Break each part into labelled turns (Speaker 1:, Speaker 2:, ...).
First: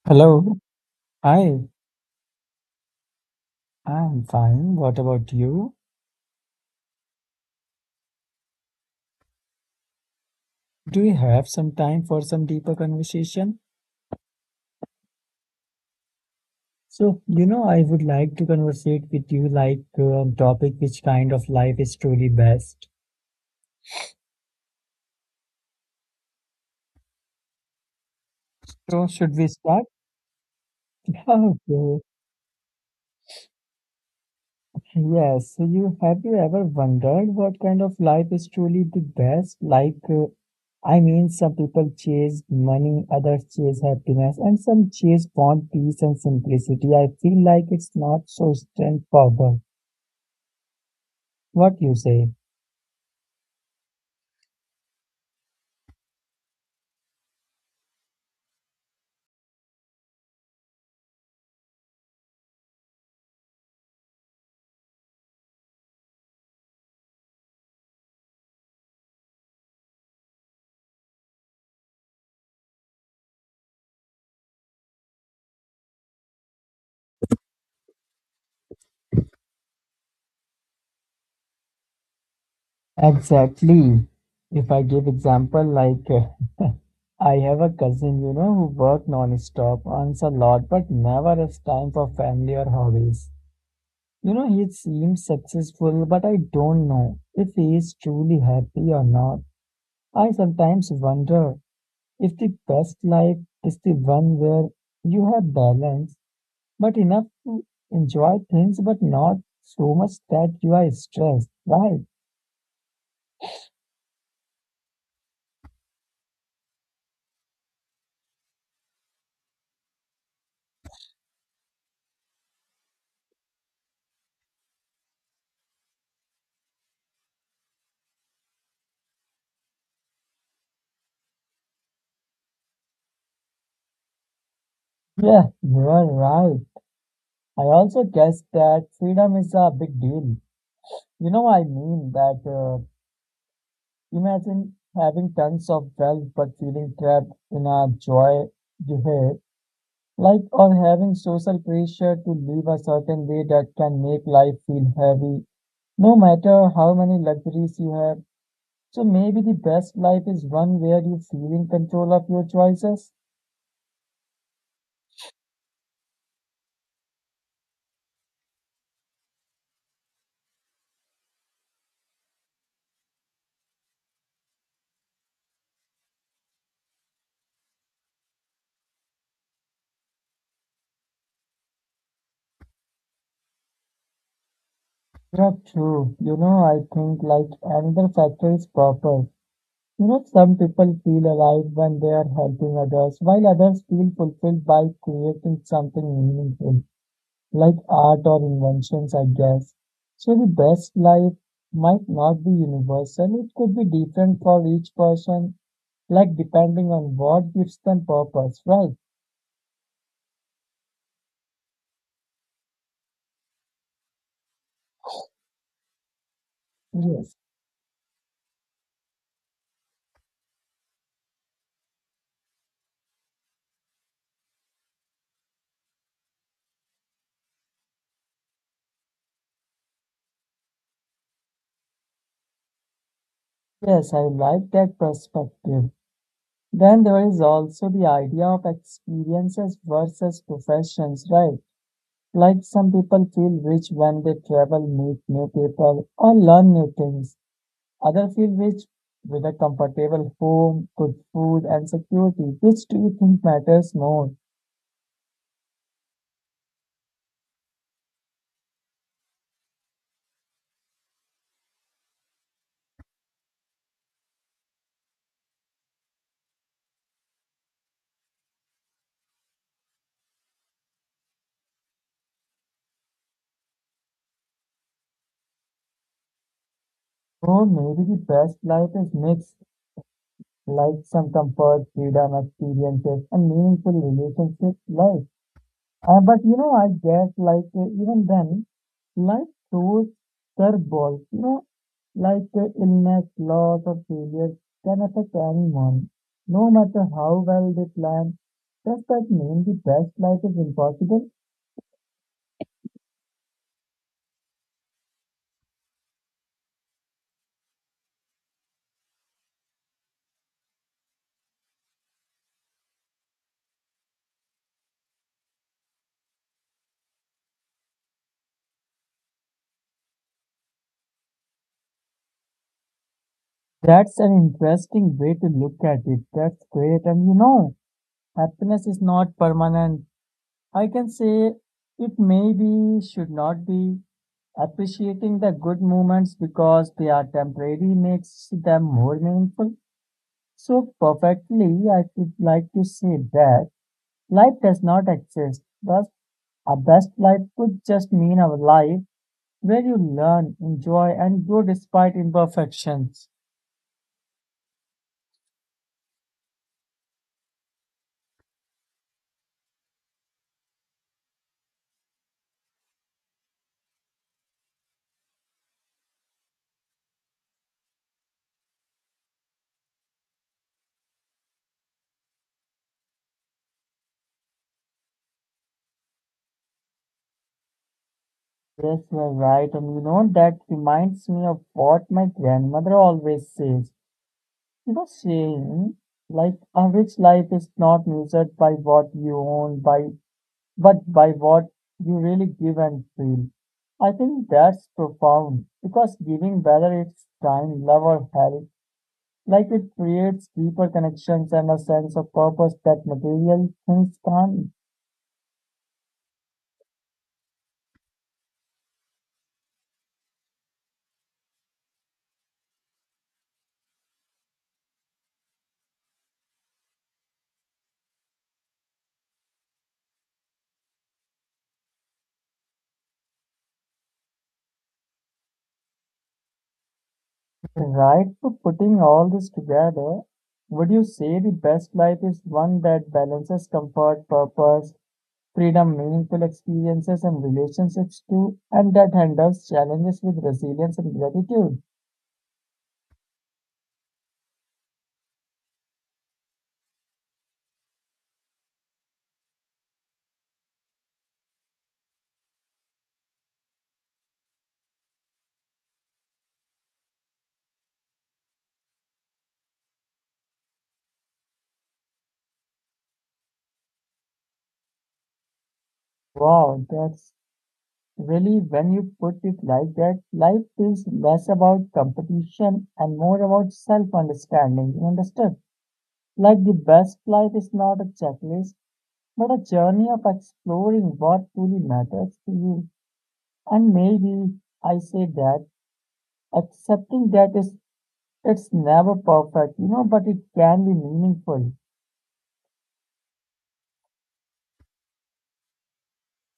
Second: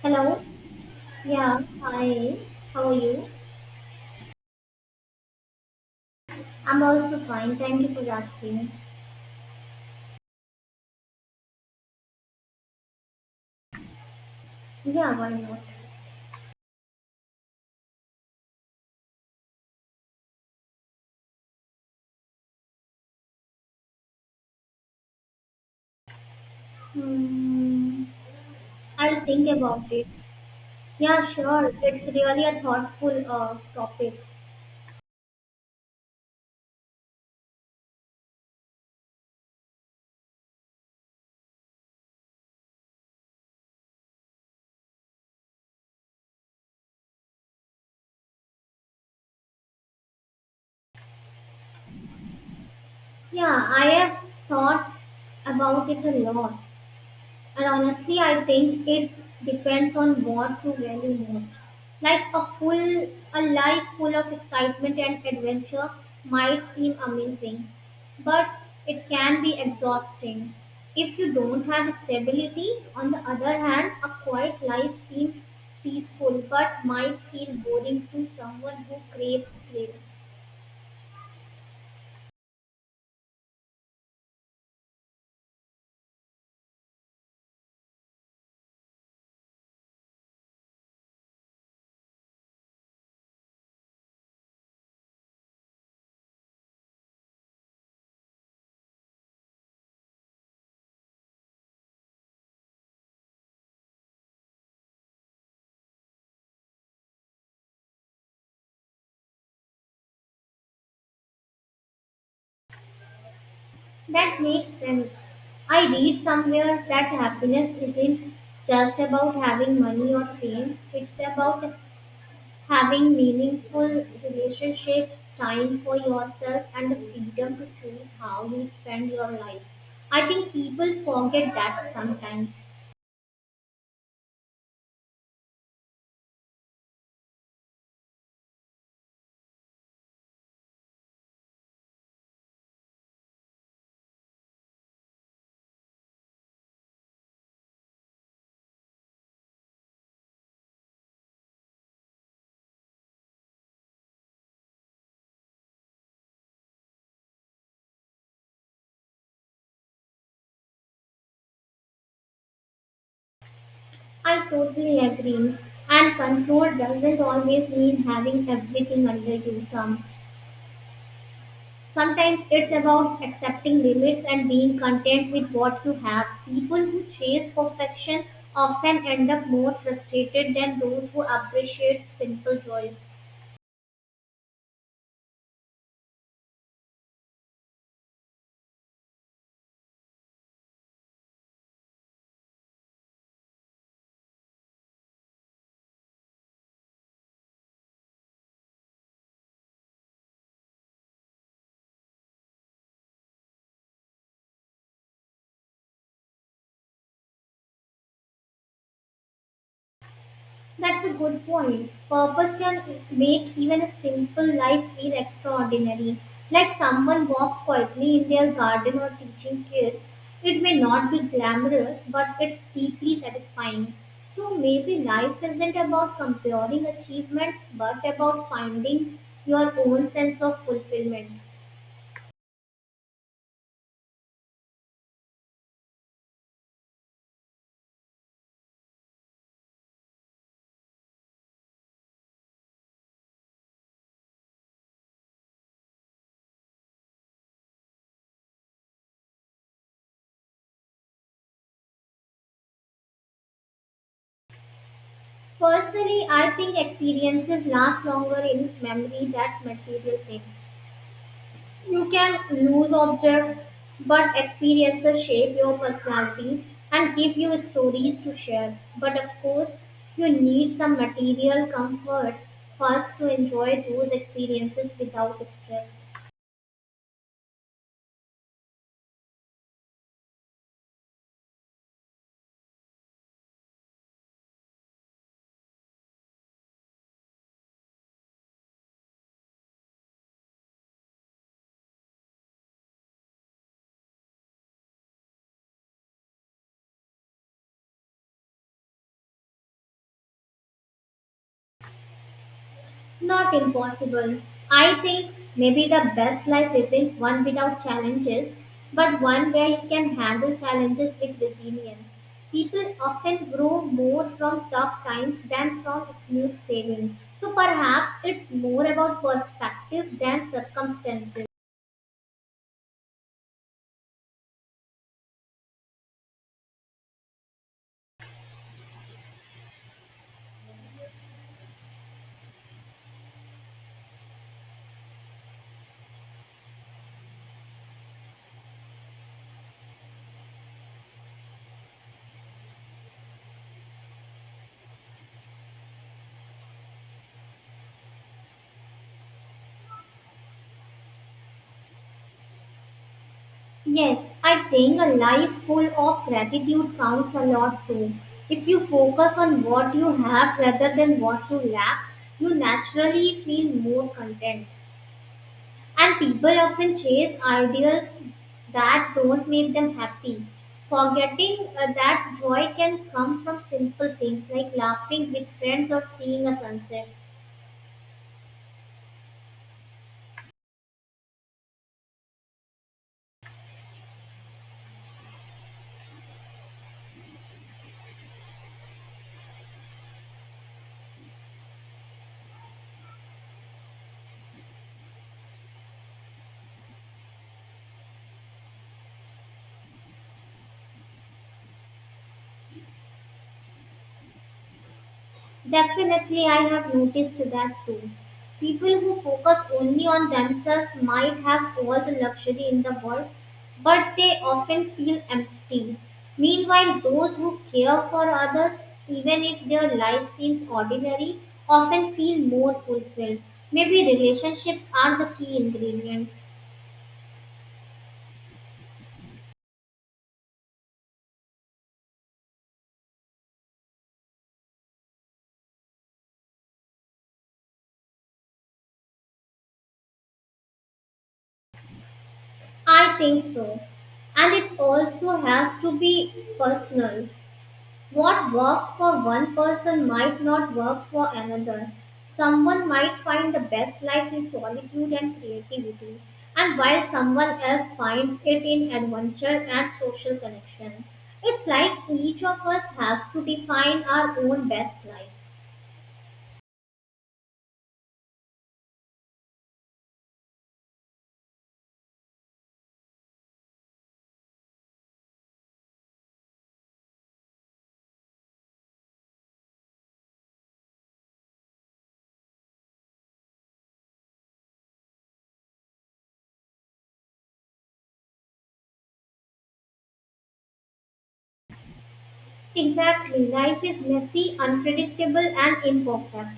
Speaker 1: Hello.
Speaker 2: Hello.
Speaker 1: Yeah,
Speaker 2: Hi,
Speaker 1: hi. How are you?
Speaker 2: I'm fine. What about you?
Speaker 1: I'm also fine. Thank you for asking.
Speaker 2: Do you have some time for some deeper conversation?
Speaker 1: Yeah, why not?
Speaker 2: So, you know, I would like to conversate with you like on topic which kind of life is truly best.
Speaker 1: Hmm.
Speaker 2: So,
Speaker 1: I'll
Speaker 2: should we
Speaker 1: think
Speaker 2: start?
Speaker 1: about it. Yeah, sure.
Speaker 2: Okay.
Speaker 1: It's really a thoughtful topic.
Speaker 2: Yes. So, you have you ever wondered what kind of life is truly the best? Like, I mean, some people chase money, others chase happiness, and some chase want peace and simplicity. I feel like it's not so straightforward. What you say?
Speaker 1: Yeah, I have thought about it a lot. And honestly, I think it depends on what you value most. Like a full, a life full of excitement and adventure might seem amazing, but it can be exhausting. If you don't have stability, on the other hand, a quiet life seems peaceful but might feel boring to someone who craves thrill.
Speaker 2: Exactly. If I give example like I have a cousin, you know, who work non-stop, earns a lot, but never has time for family or hobbies. You know, he seems successful, but I don't know if he is truly happy or not. I sometimes wonder if the best life is the one where you have balance, but enough to enjoy things, but not so much that you are stressed, right?
Speaker 1: That makes sense. I read somewhere that happiness isn't just about having money or fame, it's about having meaningful relationships, time for yourself, and the freedom to choose how you spend your life. I think people forget that sometimes.
Speaker 2: Yeah, you are right. I also guess that freedom is a big deal. You know, I mean that imagine having tons of wealth but feeling trapped in a joy you hate, like or having social pressure to live a certain way that can make life feel heavy, no matter how many luxuries you have. So maybe the best life is one where you feel in control of your choices.
Speaker 1: I totally agree. And control doesn't always mean having everything under your thumb. Sometimes it's about accepting limits and being content with what you have. People who chase perfection often end up more frustrated than those who appreciate simple joys.
Speaker 2: Yeah, true. You know, I think like another factor is purpose. You know, some people feel alive when they are helping others, while others feel fulfilled by creating something meaningful, like art or inventions, I guess. So the best life might not be universal. It could be different for each person, like depending on what gives them purpose, right?
Speaker 1: That's a good point. Purpose can make even a simple life feel extraordinary. Like someone
Speaker 2: Yes.
Speaker 1: walks quietly in their garden or teaching kids. It may not be glamorous, but it's deeply satisfying. So maybe life isn't about comparing achievements, but about finding your own sense of fulfillment.
Speaker 2: Yes, I like that perspective. Then there is also the idea of experiences versus professions, right? Like some people feel rich when they travel, meet new people, or learn new things. Others feel rich with a comfortable home, good food, and security. Which do you think matters more?
Speaker 1: Personally, I think experiences last longer in memory than material things. You can lose objects, but experiences shape your personality and give you stories to share. But of course, you need some material comfort first to enjoy those experiences without stress.
Speaker 2: Or maybe the best life is mixed, like some comfort, freedom, experiences, and meaningful relationships. Life. But you know, I guess like even then, life throws curveballs. You know, like illness, loss, or failure can affect anyone, no matter how well they plan. Does that mean the best life is impossible?
Speaker 1: Not impossible. I think maybe the best life isn't one without challenges, but one where you can handle challenges with resilience. People often grow more from tough times than from smooth sailing. So perhaps it's more about perspective than circumstances.
Speaker 2: That's an interesting way to look at it. That's great. And you know, happiness is not permanent. I can say it maybe should not be. Appreciating the good moments because they are temporary makes them more meaningful. So perfectly, I would like to say that life does not exist. Thus, a best life could just mean a life where you learn, enjoy, and grow despite imperfections.
Speaker 1: Yes, I think a life full of gratitude counts a lot too. If you focus on what you have rather than what you lack, you naturally feel more content. And people often chase ideals that don't make them happy, forgetting that joy can come from simple things like laughing with friends or seeing a sunset.
Speaker 2: Yes, you're right. And you know, that reminds me of what my grandmother always says. You know, saying, like, a rich life is not measured by what you own, by but by what you really give and feel. I think that's profound because giving, whether it's time, love, or help, like it creates deeper connections and a sense of purpose that material things can't.
Speaker 1: Definitely, I have noticed that too. People who focus only on themselves might have all the luxury in the world, but they often feel empty. Meanwhile, those who care for others, even if their life seems ordinary, often feel more fulfilled. Maybe relationships are the key ingredient.
Speaker 2: Right? So, putting all this together, would you say the best life is one that balances comfort, purpose, freedom, meaningful experiences, and relationships too, and that handles challenges with resilience and gratitude?
Speaker 1: I think so. And it also has to be personal. What works for one person might not work for another. Someone might find the best life in solitude and creativity, and while someone else finds it in adventure and social connection. It's like each of us has to define our own best life.
Speaker 2: Wow, that's really, when you put it like that, life feels less about competition and more about self understanding. You understood? Like the best life is not a checklist, but a journey of exploring what truly matters to you. And maybe I say that accepting that is it's never perfect, you know, but it can be meaningful.
Speaker 1: Exactly. Life is messy, unpredictable, and imperfect.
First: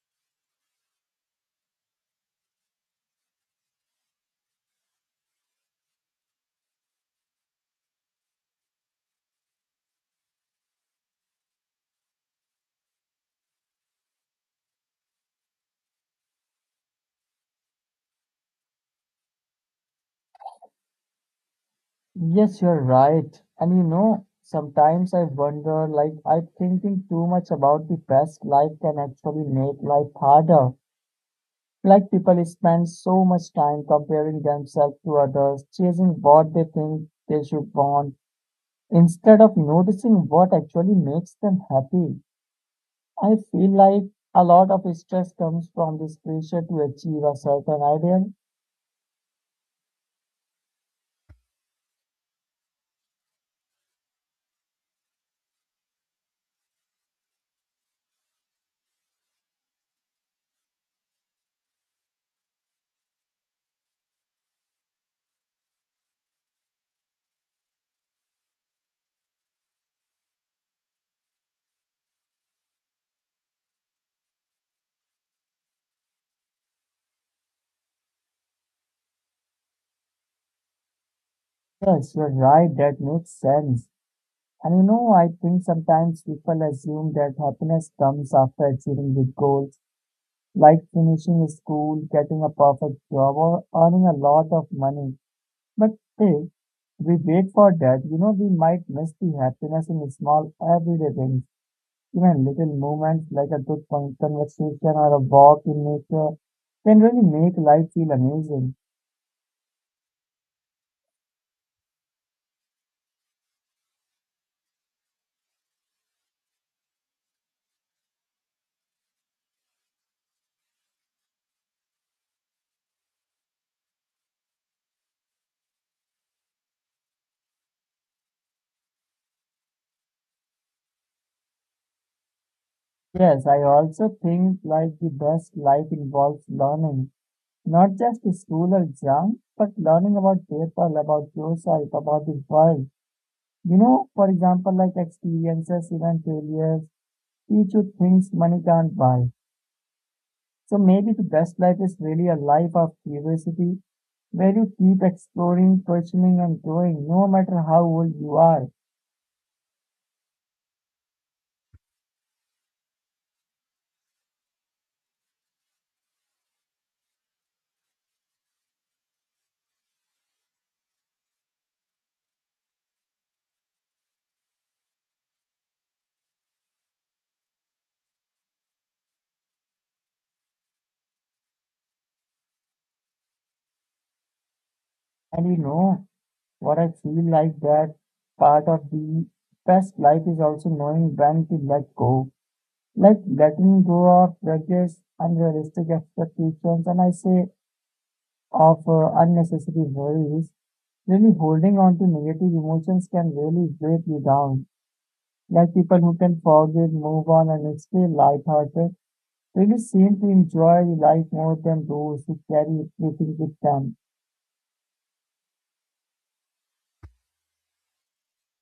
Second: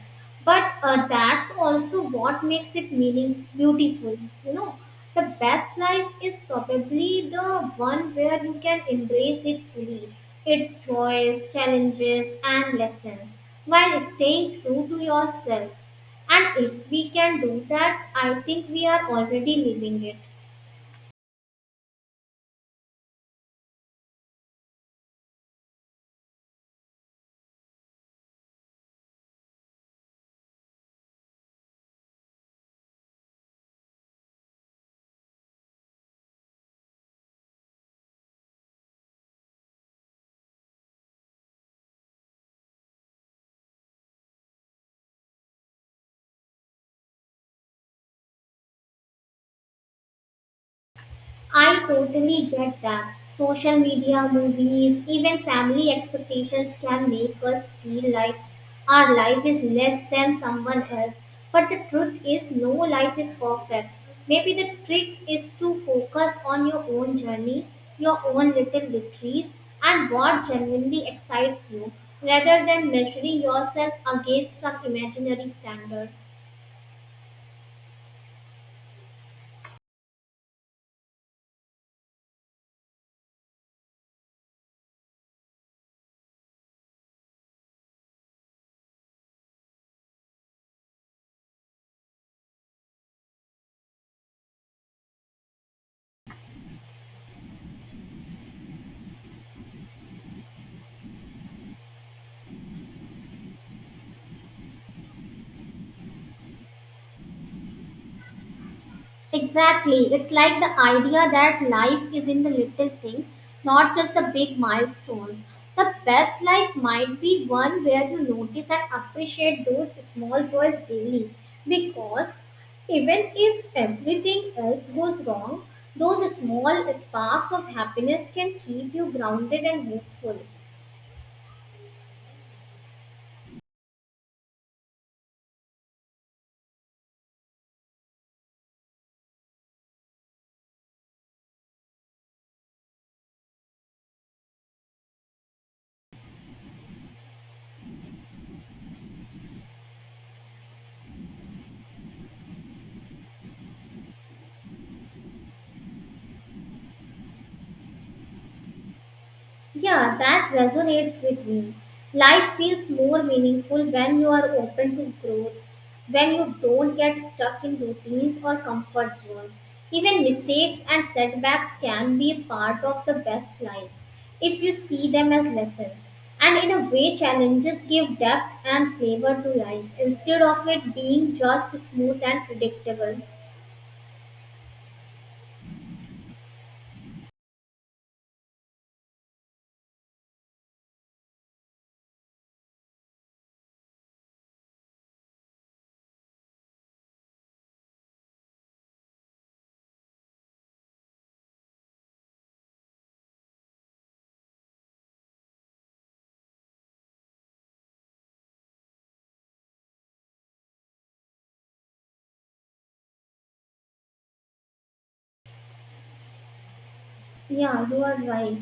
Speaker 1: But that's also what makes it meaning beautiful. You know the best life is probably the one where you can embrace it fully. Its joys, challenges, and lessons while staying true to yourself. And if we can do that, I think we are already living it.
Speaker 2: Yes, you're right. And you know, sometimes I wonder, like, I thinking too much about the best life can actually make life harder. Like, people spend so much time comparing themselves to others, chasing what they think they should want, instead of noticing what actually makes them happy. I feel like a lot of stress comes from this pressure to achieve a certain ideal.
Speaker 1: I totally get that. Social media, movies, even family expectations can make us feel like our life is less than someone else. But the truth is, no life is perfect. Maybe the trick is to focus on your own journey, your own little victories, and what genuinely excites you, rather than measuring yourself against some imaginary standard.
Speaker 2: Yes, you're right. That makes sense. And you know, I think sometimes people assume that happiness comes after achieving big goals, like finishing school, getting a perfect job, or earning a lot of money. But if we wait for that, you know, we might miss the happiness in small everyday things, even little moments like a good conversation or a walk in nature can really make life feel amazing.
Speaker 1: Exactly. It's like the idea that life is in the little things, not just the big milestones. The best life might be one where you notice and appreciate those small joys daily. Because even if everything else goes wrong, those small sparks of happiness can keep you grounded and hopeful.
Speaker 2: Yes, I also think like the best life involves learning. Not just school or exam, but learning about people, about yourself, about the world. You know, for example, like experiences, even failures, teach you things money can't buy. So maybe the best life is really a life of curiosity where you keep exploring, questioning, and growing no matter how old you are.
Speaker 1: Yeah, that resonates with me. Life feels more meaningful when you are open to growth, when you don't get stuck in routines or comfort zones. Even mistakes and setbacks can be a part of the best life if you see them as lessons. And in a way, challenges give depth and flavor to life instead of it being just smooth and predictable.
Speaker 2: And you know what I feel like that part of the best life is also knowing when to let go, like letting go of regrets, unrealistic expectations, and I say of unnecessary worries. Really holding on to negative emotions can really break you down. Like people who can forgive, move on, and stay lighthearted really seem to enjoy life more than those who carry everything with them.
Speaker 1: Yeah, you are right.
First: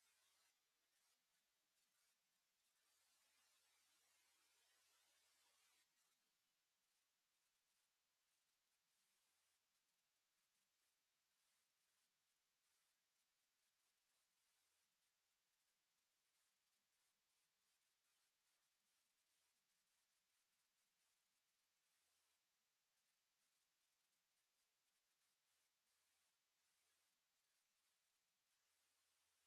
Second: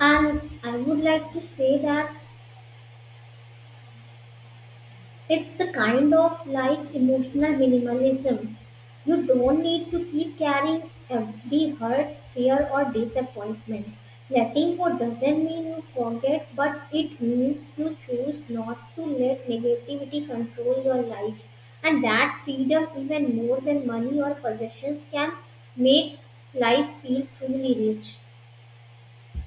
Speaker 1: And I would like to say that it's the kind of like emotional minimalism. You don't need to keep carrying every hurt, fear, or disappointment. Letting go doesn't mean you forget, but it means you choose not to let negativity control your life. And that freedom, even more than money or possessions, can make life feel truly rich.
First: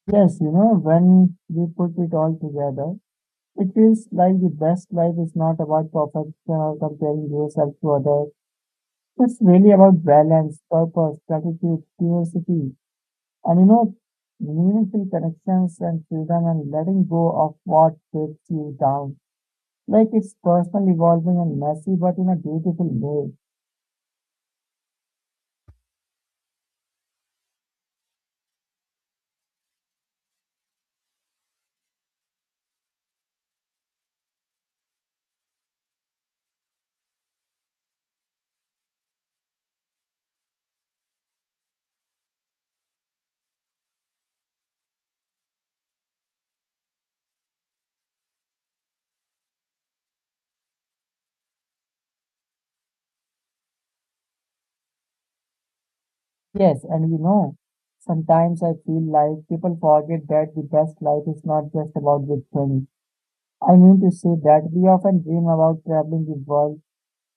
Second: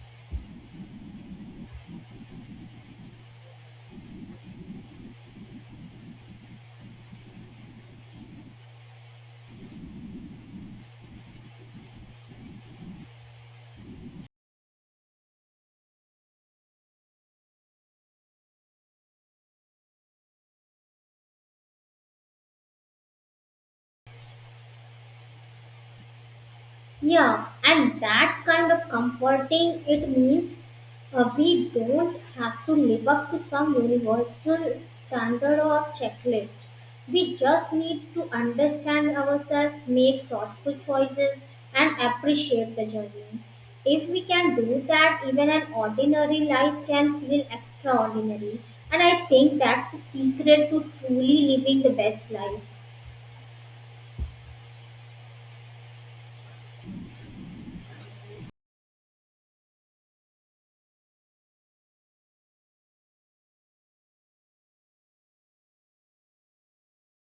Speaker 2: Yes, you know, when we put it all together, it feels like the best life is not about perfection or comparing yourself to others. It's really about balance, purpose, gratitude, curiosity, and you know, meaningful connections and freedom and letting go of what takes you down. Like it's personal, evolving, and messy, but in a beautiful way.
Speaker 1: Yeah, and that's kind of comforting. It means we don't have to live up to some universal standard or checklist. We just need to understand ourselves, make thoughtful choices, and appreciate the journey. If we can do that, even an ordinary life can feel extraordinary. And I think that's the secret to truly living the best life.
Speaker 2: Yes, and you know, sometimes I feel like people forget that the best life is not just about good things. I mean to say that we often dream about traveling the world,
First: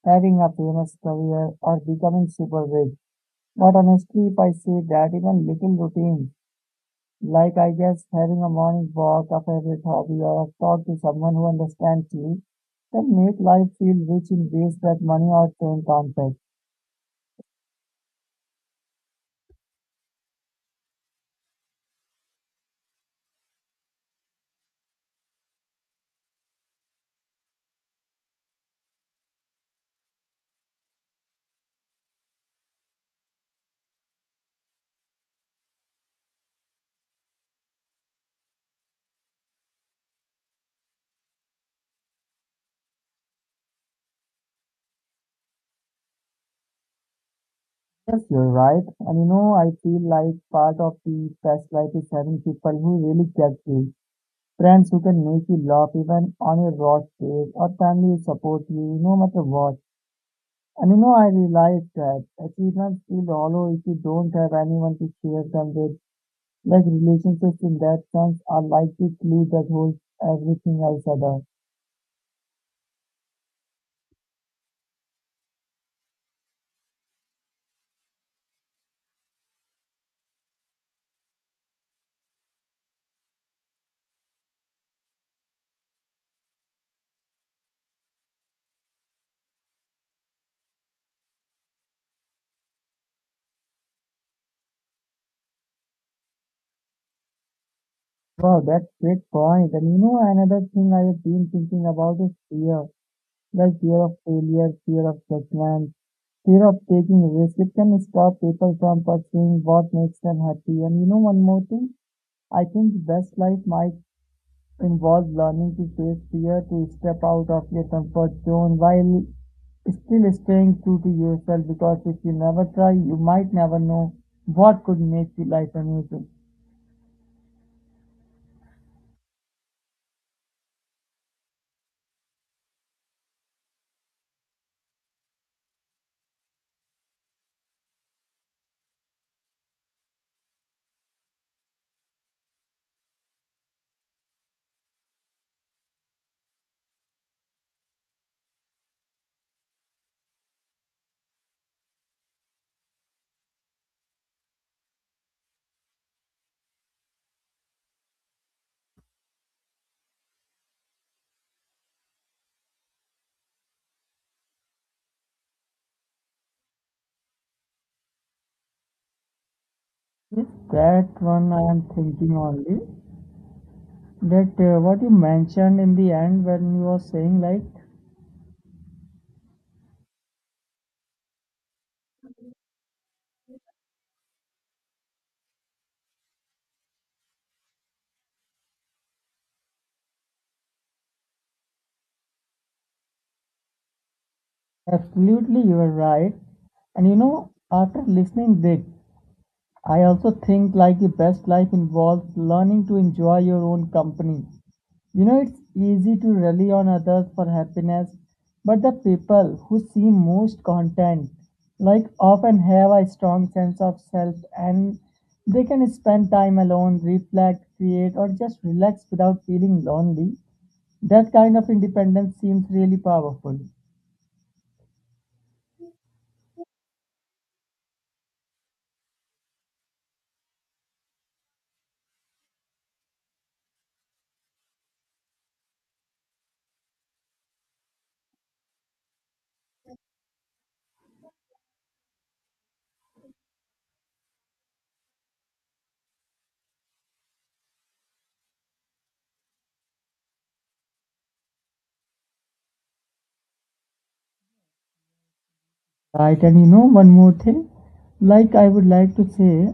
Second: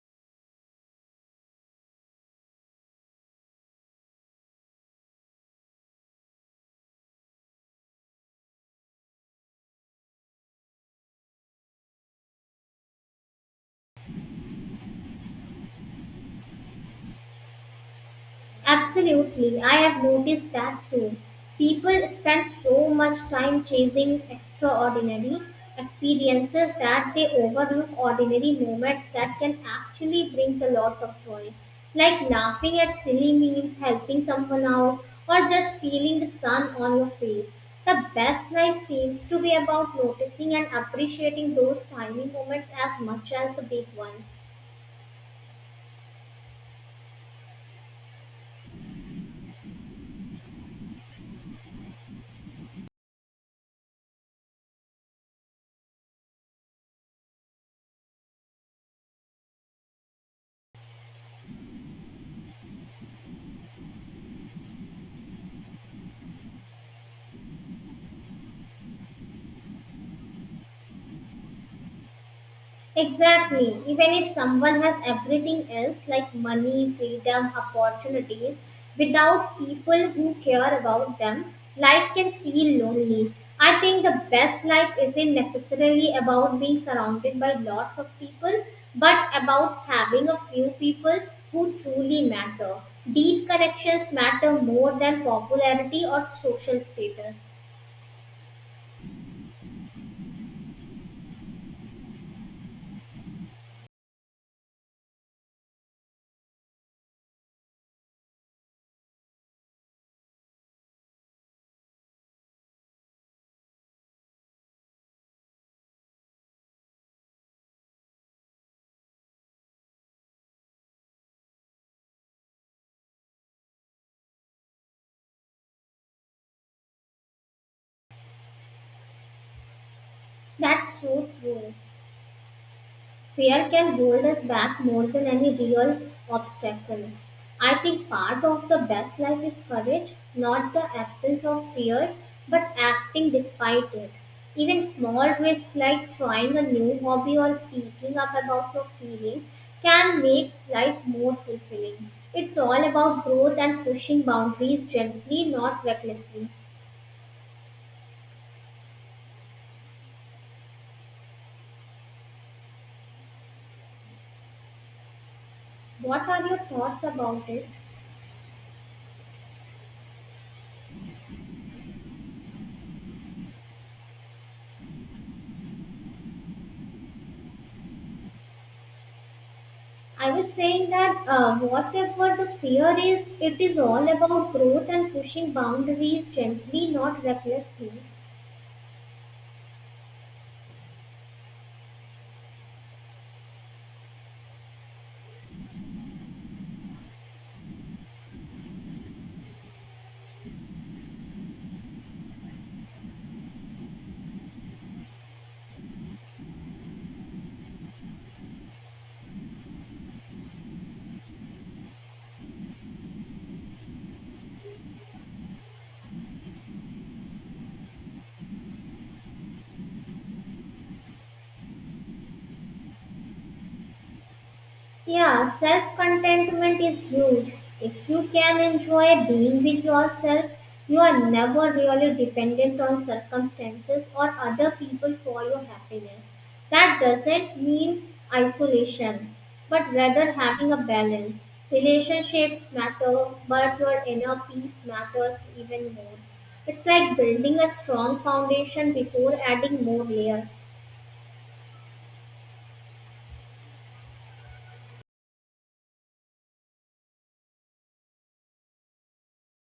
Speaker 2: having a famous career, or becoming super rich. But honestly, if I say that even little routine, like, I guess, having a morning walk, a favorite hobby, or a talk to someone who understands you can make life feel rich in ways that money or time can't buy.
Speaker 1: Absolutely, I have noticed that too. People spend so much time chasing extraordinary experiences that they overlook ordinary moments that can actually bring a lot of joy, like laughing at silly memes, helping someone out, or just feeling the sun on your face. The best life seems to be about noticing and appreciating those tiny moments as much as the big ones.
Speaker 2: Yes, you're right. And you know, I feel like part of the best life is having people who really get you. Friends who can make you laugh even on your worst days, or family who support you no matter what. And you know, I realized that achievements feel hollow if you don't have anyone to share them with. Like relationships in that sense are like the glue that holds everything else other.
Speaker 1: Exactly. Even if someone has everything else like money, freedom, opportunities, without people who care about them, life can feel lonely. I think the best life isn't necessarily about being surrounded by lots of people, but about having a few people who truly matter. Deep connections matter more than popularity or social status.
Speaker 2: Wow, that's great point. And you know, another thing I've been thinking about is fear. Like fear of failure, fear of judgment, fear of taking risk. It can stop people from pursuing what makes them happy. And you know one more thing? I think the best life might involves learning to face fear, to step out of your comfort zone while still staying true to yourself. Because if you never try, you might never know what could make your life amazing.
Speaker 1: That's so true. Fear can hold us back more than any real obstacle. I think part of the best life is courage, not the absence of fear, but acting despite it. Even small risks like trying a new hobby or speaking up about your feelings can make life more fulfilling. It's all about growth and pushing boundaries gently, not recklessly. What are your thoughts about it?
Speaker 2: Yes, that one I am thinking only. That what you mentioned in the end when you were saying like,
Speaker 1: I was saying that whatever the fear is, it is all about growth and pushing boundaries gently, not recklessly.
Speaker 2: absolutely you are right. And you know, after listening this, I also think like the best life involves learning to enjoy your own company. You know, it's easy to rely on others for happiness, but the people who seem most content, like often have a strong sense of self and they can spend time alone, reflect, create, or just relax without feeling lonely. That kind of independence seems really powerful.
Speaker 1: Yeah, self contentment is huge. If you can enjoy being with yourself, you are never really dependent on circumstances or other people for your happiness. That doesn't mean isolation, but rather having a balance. Relationships matter, but your inner peace matters even more. It's like building a strong foundation before adding more layers.
Speaker 2: Right, and you know, one more thing, like I would like to say,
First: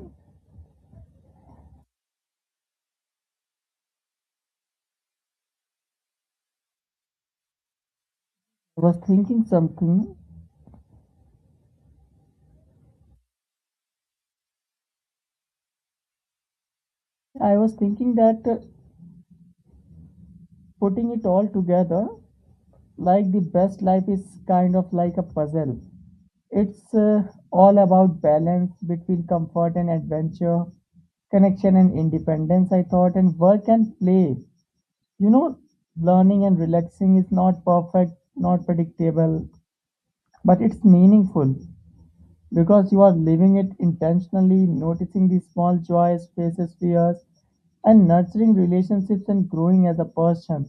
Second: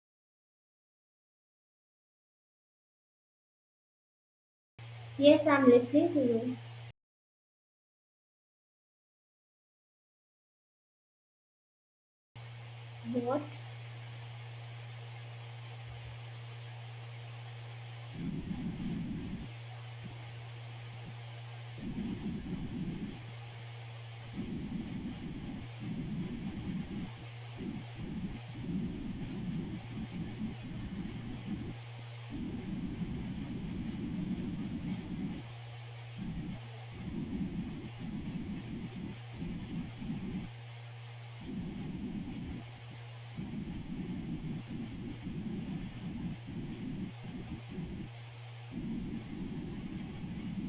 Speaker 1: Yes, I'm listening to you.
Speaker 2: I was thinking something.
Speaker 1: What?
Speaker 2: I was thinking that putting it all together, like the best life is kind of like a puzzle. It's all about balance between comfort and adventure, connection and independence, I thought, and work and play. You know, learning and relaxing is not perfect, not predictable, but it's meaningful because you are living it intentionally, noticing the small joys, faces, fears, and nurturing relationships and growing as a person.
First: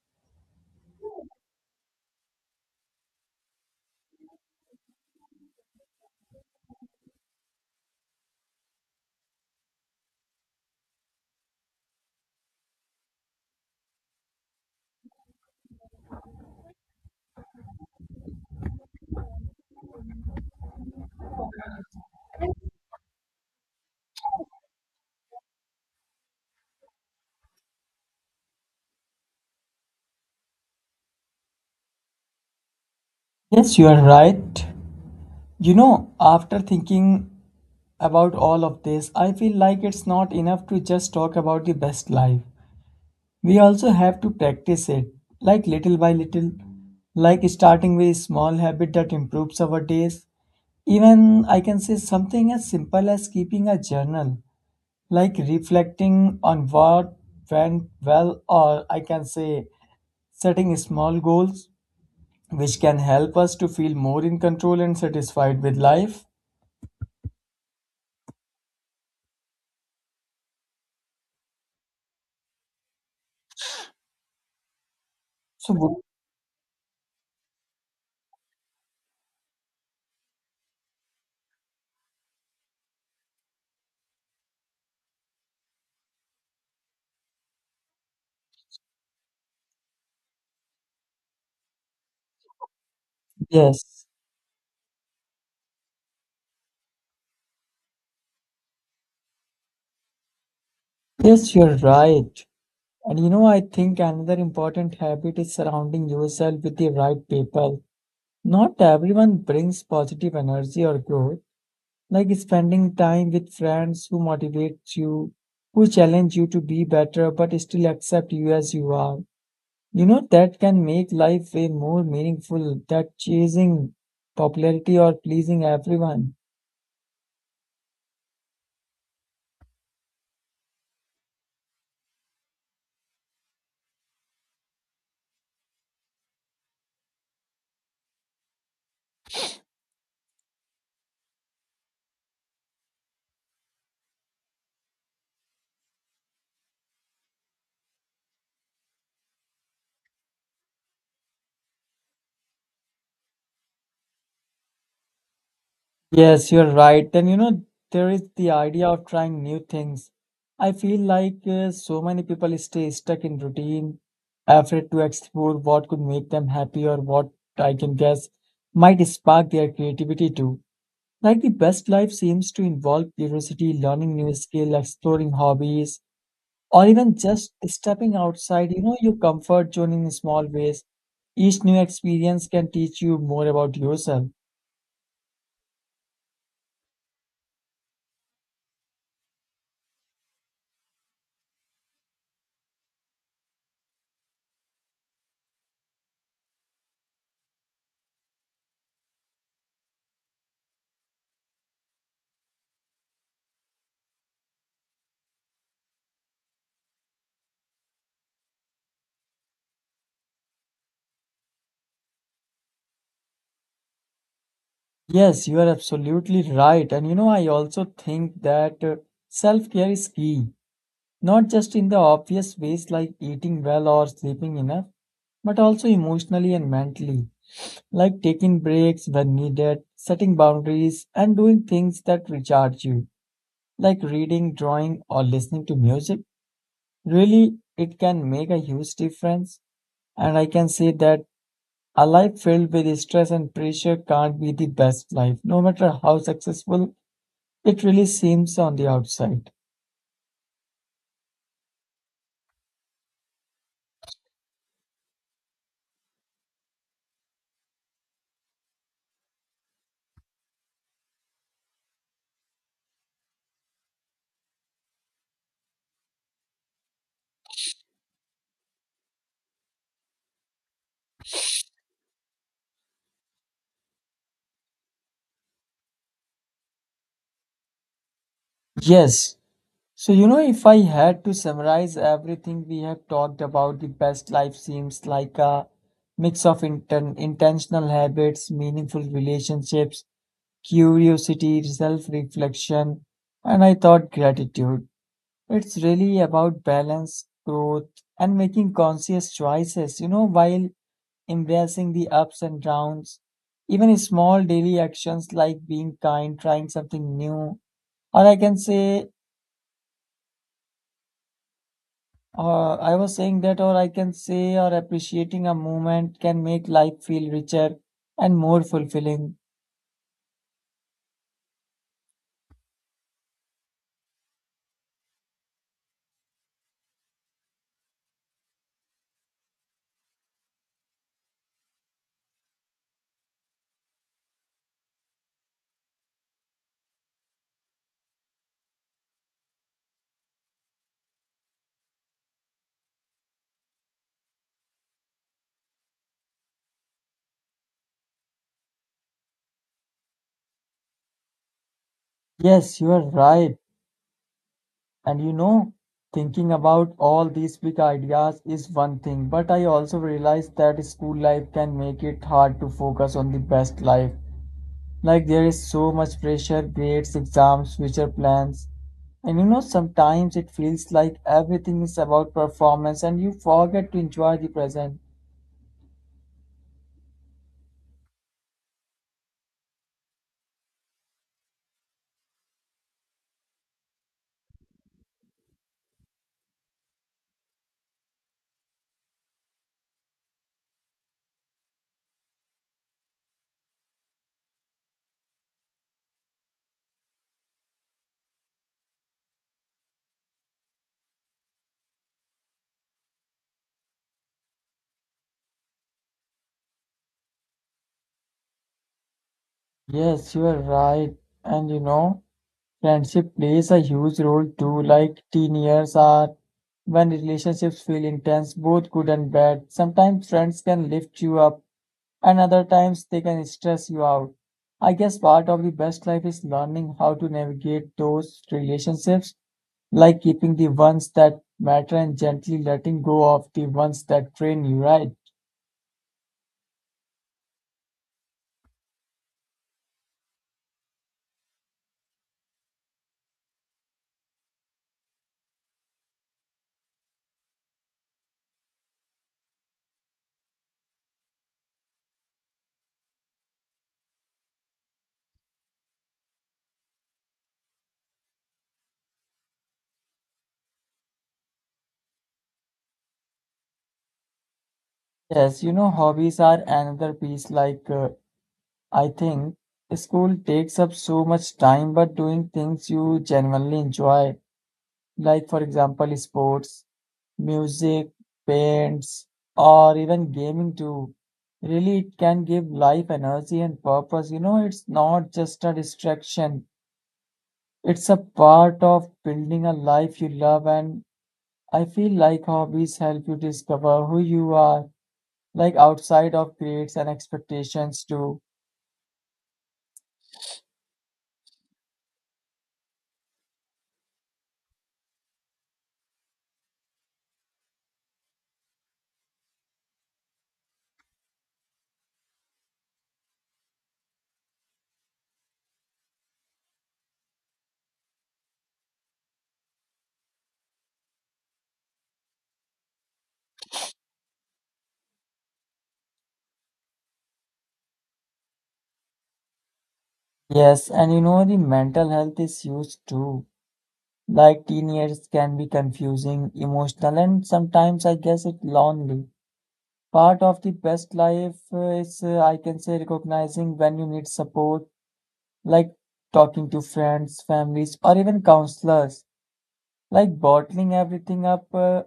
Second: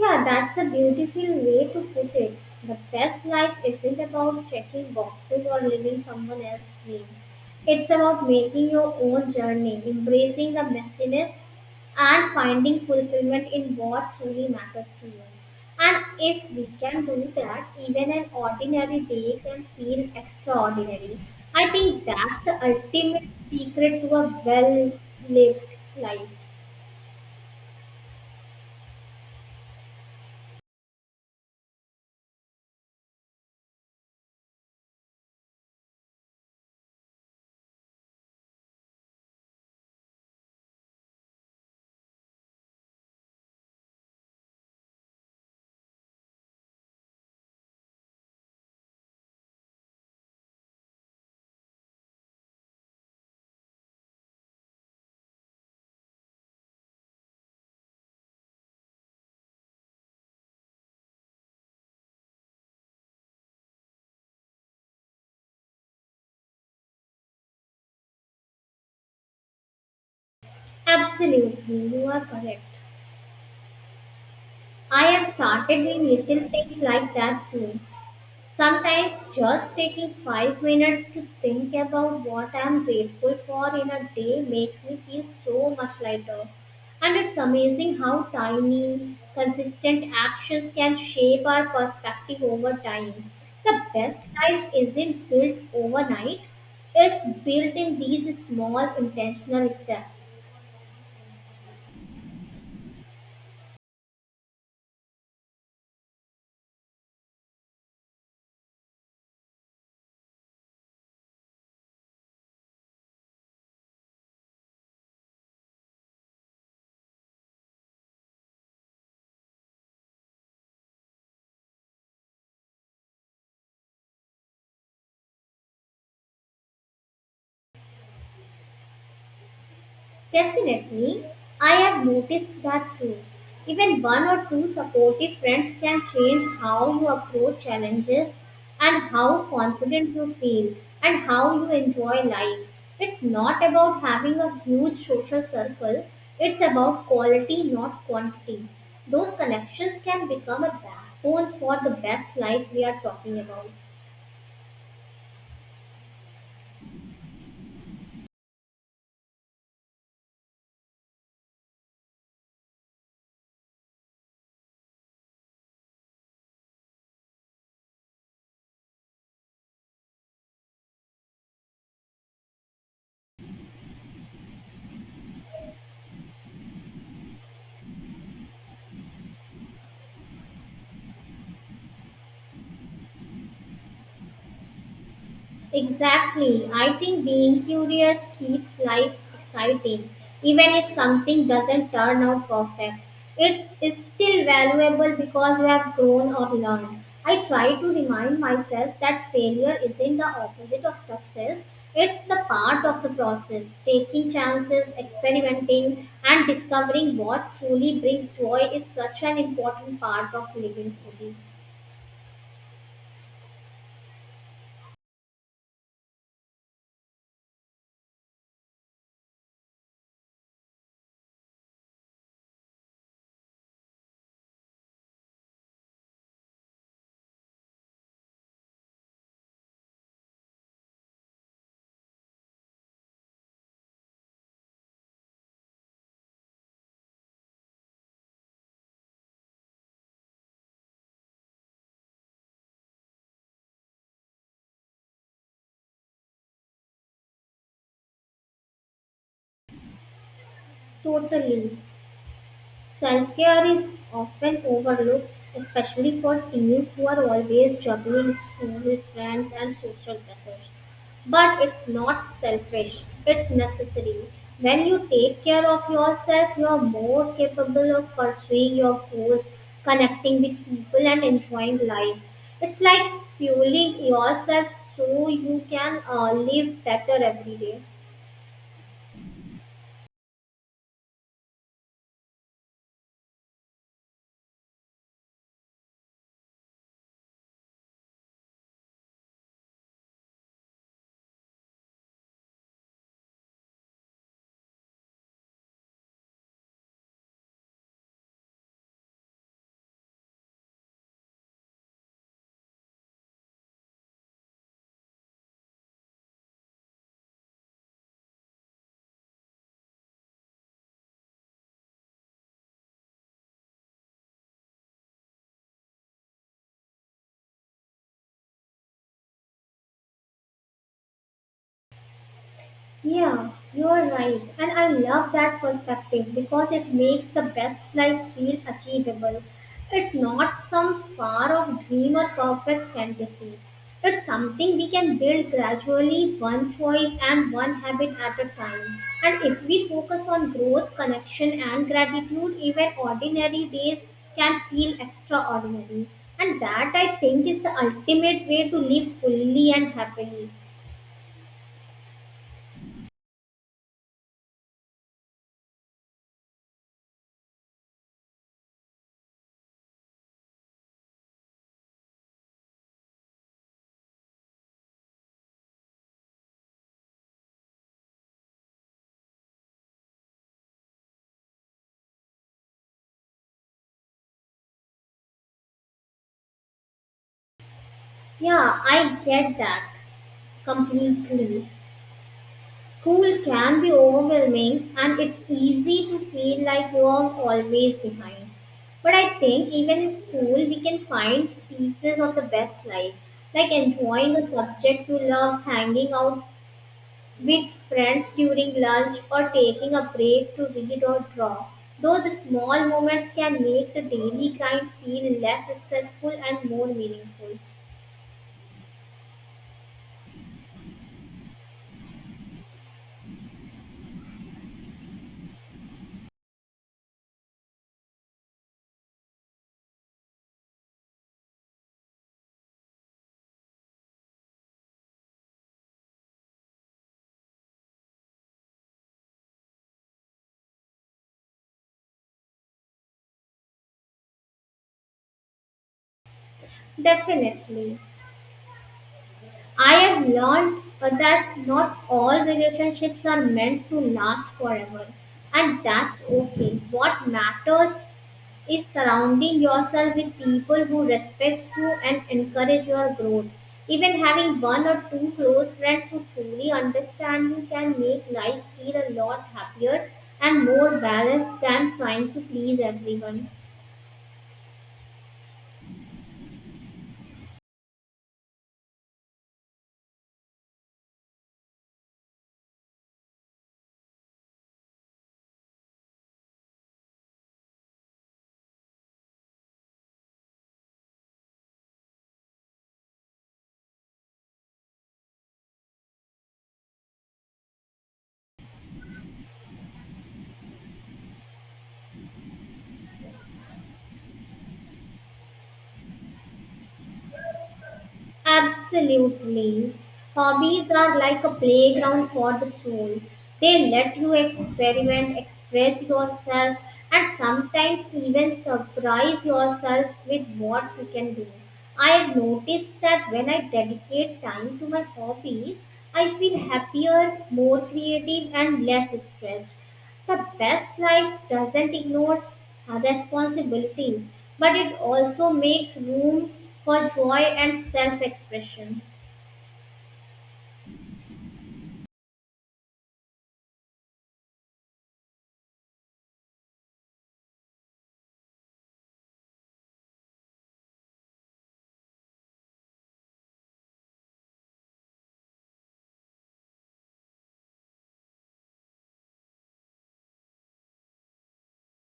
Speaker 1: Yeah, that's a beautiful way to put it. The best life isn't about checking boxes or living someone else's dream. It's about making your own journey, embracing the messiness, and finding fulfillment in what truly matters to you. And if we can do that, even an ordinary day can feel extraordinary. I think that's the ultimate secret to a well lived life.
Speaker 2: Yes, you are right. You know, after thinking about all of this, I feel like it's not enough to just talk about the best life. We also have to practice it, like little by little, like starting with a small habit that improves our days. Even I can say something as simple as keeping a journal, like reflecting on what went well, or I can say setting small goals, which can help us to feel more in control and satisfied with life.
Speaker 1: Absolutely, you are correct. I have
Speaker 2: So,
Speaker 1: started doing little things like that too. Sometimes just taking 5 minutes to think about what I'm grateful for in a day makes me feel so much lighter. And it's amazing how tiny, consistent actions can shape our perspective over time. The
Speaker 2: yes,
Speaker 1: best life isn't built overnight, it's built in these small intentional steps.
Speaker 2: yes, you're right. And you know, I think another important habit is surrounding yourself with the right people. Not everyone brings positive energy or growth, like spending time with friends who motivate you, who challenge you to be better, but still accept you as you are. You know, that can make life way more meaningful than chasing popularity or pleasing everyone.
Speaker 1: Definitely, I have noticed that too. Even one or two supportive friends can change how you approach challenges and how confident you feel and how you enjoy life. It's not about having a huge social circle, it's about quality, not quantity. Those connections can become a backbone for the best life we are talking about.
Speaker 2: Yes, you're right. And you know, there is the idea of trying new things. I feel like so many people stay stuck in routine, afraid to explore what could make them happy or what I can guess might spark their creativity too. Like the best life seems to involve curiosity, learning new skill, exploring hobbies, or even just stepping outside, you know, your comfort zone in small ways. Each new experience can teach you more about yourself.
Speaker 1: Exactly. I think being curious keeps life exciting. Even if something doesn't turn out perfect, it is still valuable because you have grown or learned. I try to remind myself that failure isn't the opposite of success, it's the part of the process. Taking chances, experimenting, and discovering what truly brings joy is such an important part of living fully.
Speaker 2: Yes, you are absolutely right. And you know, I also think that self-care is key, not just in the obvious ways like eating well or sleeping enough, but also emotionally and mentally, like taking breaks when needed, setting boundaries, and doing things that recharge you, like reading, drawing, or listening to music. Really, it can make a huge difference. And I can say that a life filled with stress and pressure can't be the best life, no matter how successful it really seems on the outside.
Speaker 1: Totally. Self care is often overlooked, especially for teens who are always juggling school, friends, and social pressures. But it's not selfish, it's necessary. When you take care of yourself, you're more capable of pursuing your goals, connecting with people, and enjoying life. It's like fueling yourself so you can live better every day.
Speaker 2: Yes. So, you know, if I had to summarize everything we have talked about, the best life seems like a mix of intentional habits, meaningful relationships, curiosity, self reflection, and I thought gratitude. It's really about balance, growth, and making conscious choices, you know, while embracing the ups and downs. Even small daily actions like being kind, trying something new, Or I can say, or I was saying that, or I can say, or appreciating a moment can make life feel richer and more fulfilling.
Speaker 1: Yeah, you are right. And I love that perspective because it makes the best life feel achievable. It's not some far off dream or perfect fantasy. It's something we can build gradually, one choice and one habit at a time. And if we focus on growth, connection, and gratitude, even ordinary days can feel extraordinary. And that I think is the ultimate way to live fully and happily.
Speaker 2: Yes, you are right. And you know, thinking about all these big ideas is one thing, but I also realize that school life can make it hard to focus on the best life. Like there is so much pressure, grades, exams, future plans. And you know, sometimes it feels like everything is about performance and you forget to enjoy the present.
Speaker 1: Yeah, I get that. Completely. School can be overwhelming and it's easy to feel like you are always behind. But I think even in school, we can find pieces of the best life, like enjoying a subject you love, hanging out with friends during lunch, or taking a break to read or draw. Those small moments can make the daily grind feel less stressful and more meaningful.
Speaker 2: Yes, you are right. And you know, friendship plays a huge role too. Like teen years are when relationships feel intense, both good and bad. Sometimes friends can lift you up, and other times they can stress you out. I guess part of the best life is learning how to navigate those relationships, like keeping the ones that matter and gently letting go of the ones that drain you, right?
Speaker 1: Definitely. I have learned that not all relationships are meant to last forever, and that's okay. What matters is surrounding yourself with people who respect you and encourage your growth. Even having one or two close friends who truly understand you can make life feel a lot happier and more balanced than trying to please everyone.
Speaker 2: Yes, you know, hobbies are another piece like I think school takes up so much time, but doing things you genuinely enjoy, like for example, sports, music, paints, or even gaming too, really it can give life energy and purpose. You know, it's not just a distraction, it's a part of building a life you love. And I feel like hobbies help you discover who you are, like outside of grades and expectations too.
Speaker 1: Absolutely. Hobbies are like a playground for the soul. They let you experiment, express yourself, and sometimes even surprise yourself with what you can do. I have noticed that when I dedicate time to my hobbies, I feel happier, more creative, and less stressed. The best life doesn't ignore responsibility, but it also makes room for joy and self expression.
Speaker 2: Yes, and you know the mental health is huge too. Like teenagers can be confusing, emotional, and sometimes I guess it lonely. Part of the best life is I can say recognizing when you need support, like talking to friends, families, or even counselors. Like bottling everything up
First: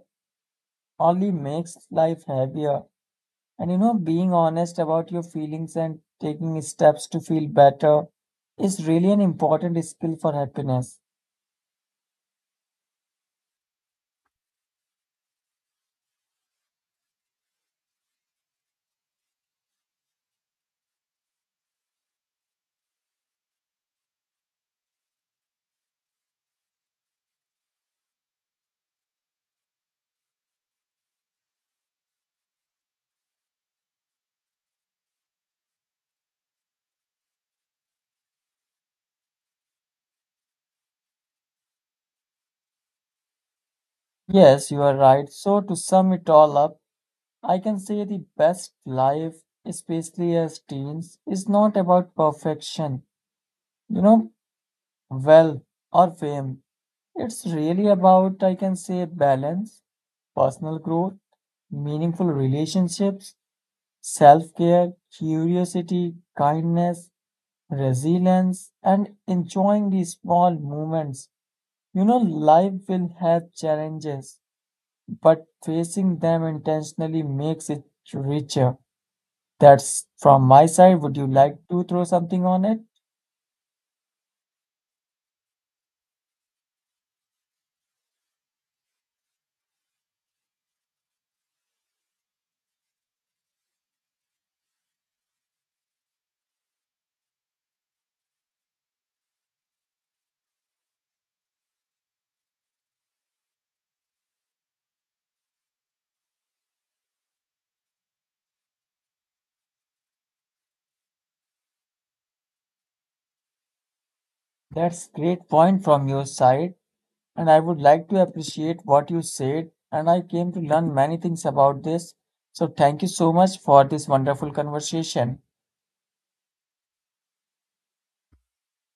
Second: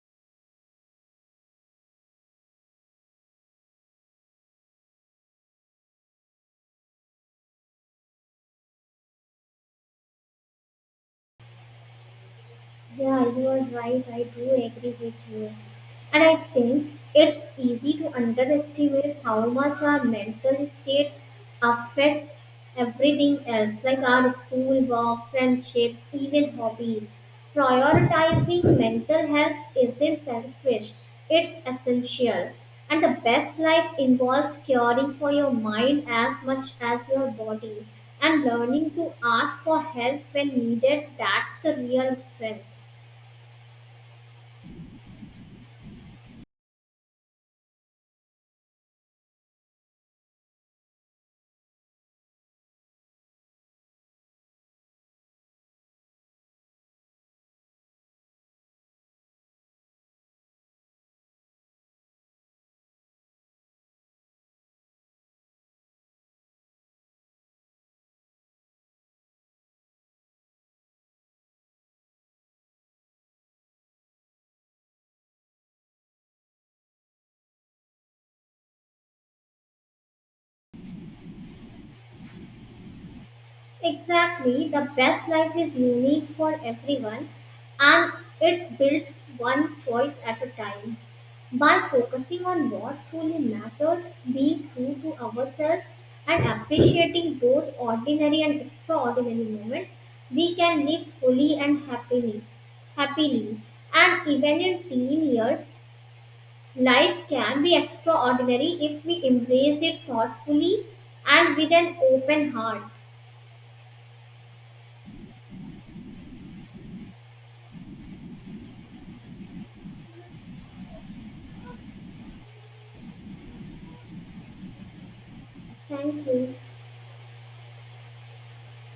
Speaker 2: only makes life heavier. And you know, being honest about your feelings and taking steps to feel better is really an important skill for happiness.
Speaker 1: Yeah, you are right. I do agree with you. And I think it's easy to underestimate how much our mental state affects everything else, like our school, work, friendships, even hobbies. Prioritizing mental health isn't selfish, it's essential. And the best life involves caring for your mind as much as your body and learning to ask for help when needed. That's the real strength.
Speaker 2: Yes, you are right. So, to sum it all up, I can say the best life, especially as teens, is not about perfection, you know, wealth or fame. It's really about, I can say, balance, personal growth, meaningful relationships, self care, curiosity, kindness, resilience, and enjoying the small moments. You know, life will have challenges but facing them intentionally makes it richer. That's from my side. Would you like to throw something on it?
Speaker 1: Exactly, the best life is unique for everyone and it's built one choice at a time. By focusing on what truly matters, being true to ourselves, and appreciating both ordinary and extraordinary moments, we can live fully and happily. Happily, and even in teen years, life can be extraordinary if we embrace it thoughtfully and with an open heart.
Speaker 2: That's great point from your side, and I would like to appreciate what you said, and I came to learn many things about this. So thank you so much for this wonderful conversation.
Speaker 1: Thank you.